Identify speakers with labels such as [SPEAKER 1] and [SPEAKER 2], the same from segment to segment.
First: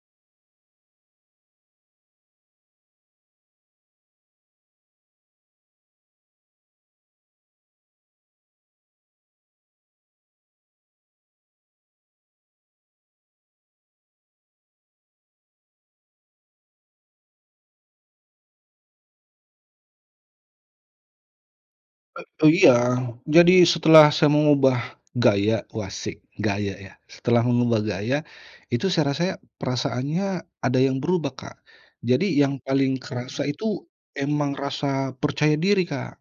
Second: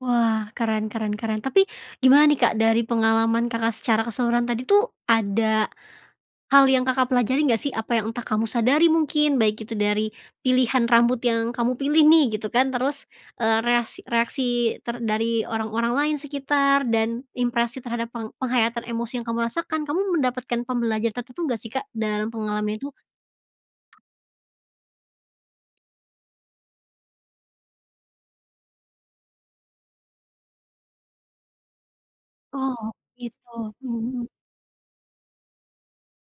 [SPEAKER 1] Wah, keren keren keren, tapi gimana nih, Kak, dari pengalaman Kakak secara keseluruhan tadi tuh, ada hal yang Kakak pelajari nggak sih? Apa yang entah kamu sadari mungkin baik itu dari pilihan rambut yang kamu pilih nih gitu kan, terus, eee, reas reaksi ter dari orang-orang lain sekitar dan impresi terhadap peng penghayatan emosi yang kamu rasakan, kamu mendapatkan pembelajaran tertentu gak sih, Kak, dalam
[SPEAKER 2] Eee, iya.
[SPEAKER 1] pengalaman itu?
[SPEAKER 2] Jadi setelah saya mengubah gaya wasik gaya ya, setelah mengubah gaya itu saya rasa perasaannya ada yang berubah, Kak. Jadi yang
[SPEAKER 1] Oh,
[SPEAKER 2] paling kerasa
[SPEAKER 1] gitu.
[SPEAKER 2] itu
[SPEAKER 1] Mhm mhm.
[SPEAKER 2] emang rasa percaya diri, Kak.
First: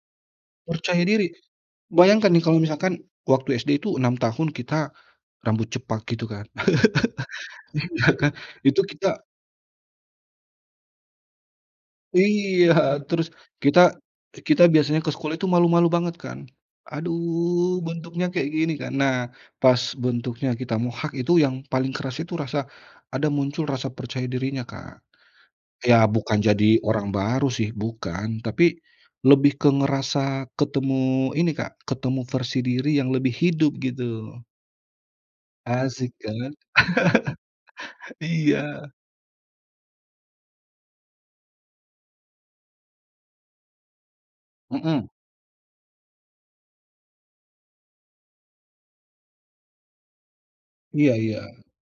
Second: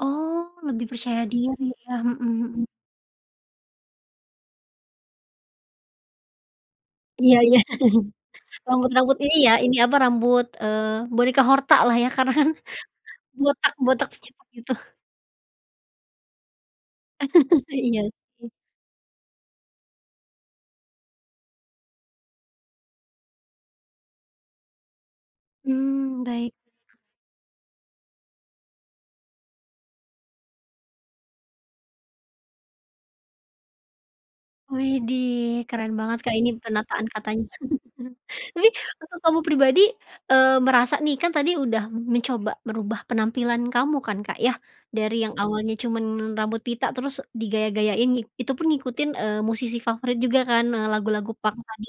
[SPEAKER 1] Oh, lebih
[SPEAKER 2] Percaya
[SPEAKER 1] percaya
[SPEAKER 2] diri.
[SPEAKER 1] diri ya.
[SPEAKER 2] Bayangkan
[SPEAKER 1] Mhm
[SPEAKER 2] nih kalau
[SPEAKER 1] Mhm.
[SPEAKER 2] misalkan waktu SD itu 6 tahun kita rambut cepak gitu kan.
[SPEAKER 1] Iya iya.
[SPEAKER 2] Iya kan, itu
[SPEAKER 1] Rambut-rambut
[SPEAKER 2] kita
[SPEAKER 1] ini ya, ini apa rambut, eee, boneka hortalah ya karena kan
[SPEAKER 2] Iya, terus kita
[SPEAKER 1] botak-botak cepak
[SPEAKER 2] kita
[SPEAKER 1] gitu.
[SPEAKER 2] biasanya ke sekolah itu malu-malu banget kan. Aduh
[SPEAKER 1] Iya
[SPEAKER 2] bentuknya kayak
[SPEAKER 1] sih.
[SPEAKER 2] gini kan, nah pas bentuknya kita mohak itu yang paling keras itu rasa, ada muncul rasa percaya dirinya, Kak. Ya
[SPEAKER 1] Mmm,
[SPEAKER 2] bukan
[SPEAKER 1] baik.
[SPEAKER 2] jadi orang baru sih bukan, tapi lebih ke ngerasa ketemu ini, Kak, ketemu versi diri yang lebih hidup gitu.
[SPEAKER 1] Widih keren
[SPEAKER 2] Asik
[SPEAKER 1] banget, Kak, ini
[SPEAKER 2] kan.
[SPEAKER 1] penataan katanya. Ini
[SPEAKER 2] Iya.
[SPEAKER 1] waktu kamu pribadi, eee, merasa nih kan tadi udah mencoba merubah penampilan kamu kan, Kak, ya,
[SPEAKER 2] Mhm.
[SPEAKER 1] dari yang awalnya cuman rambut pita terus digaya-gayain nih, itu pun ngikutin, eee, musisi favorit juga kan, nah
[SPEAKER 2] Iya
[SPEAKER 1] lagu-lagu
[SPEAKER 2] iya.
[SPEAKER 1] punk tadi.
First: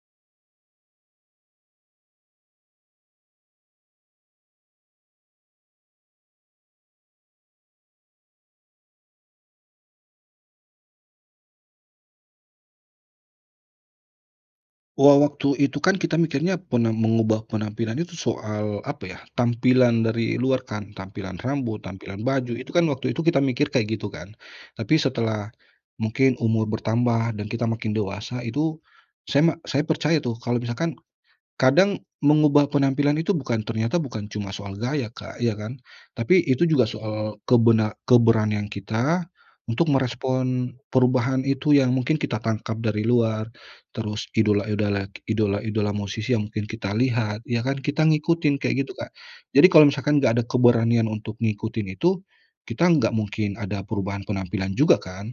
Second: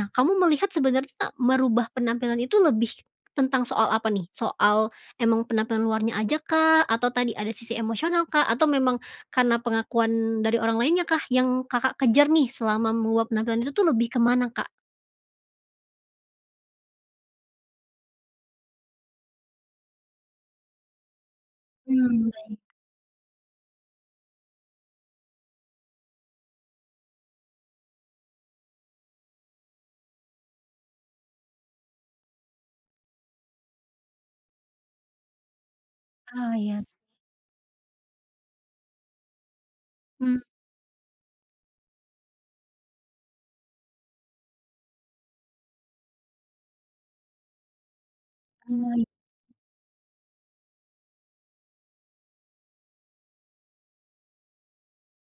[SPEAKER 1] Nah kamu melihat sebenarnya merubah penampilan itu lebih tentang soal apa nih? Soal emang penampilan luarnya ajakah? Atau tadi ada sisi emosional, Kak? Atau memang karena pengakuan dari orang lainnyakah yang Kakak kejar nih selama meluap penampilan itu tuh lebih ke mana, Kak?
[SPEAKER 2] Wa waktu itu kan kita mikirnya pena mengubah penampilan itu soal apa ya, tampilan dari luar kan, tampilan rambut, tampilan
[SPEAKER 1] Mmm,
[SPEAKER 2] baju,
[SPEAKER 1] baik.
[SPEAKER 2] itu kan waktu itu kita mikir kayak gitu kan. Tapi setelah mungkin umur bertambah dan kita makin dewasa, itu saya me saya percaya tuh kalau misalkan kadang mengubah penampilan itu bukan ternyata bukan cuma soal gaya, Kak, ya kan, tapi
[SPEAKER 1] Ah,
[SPEAKER 2] itu
[SPEAKER 1] iya
[SPEAKER 2] juga
[SPEAKER 1] sih.
[SPEAKER 2] soal kebena keberanian kita untuk
[SPEAKER 1] Hmm.
[SPEAKER 2] merespon perubahan itu yang mungkin kita tangkap dari luar, terus idola-idola idola-idola musisi yang mungkin kita lihat ya kan, kita ngikutin kayak gitu,
[SPEAKER 1] Semuai
[SPEAKER 2] Kak. Jadi kalau misalkan nggak ada keberanian untuk ngikutin itu, kita nggak mungkin ada perubahan penampilan juga kan.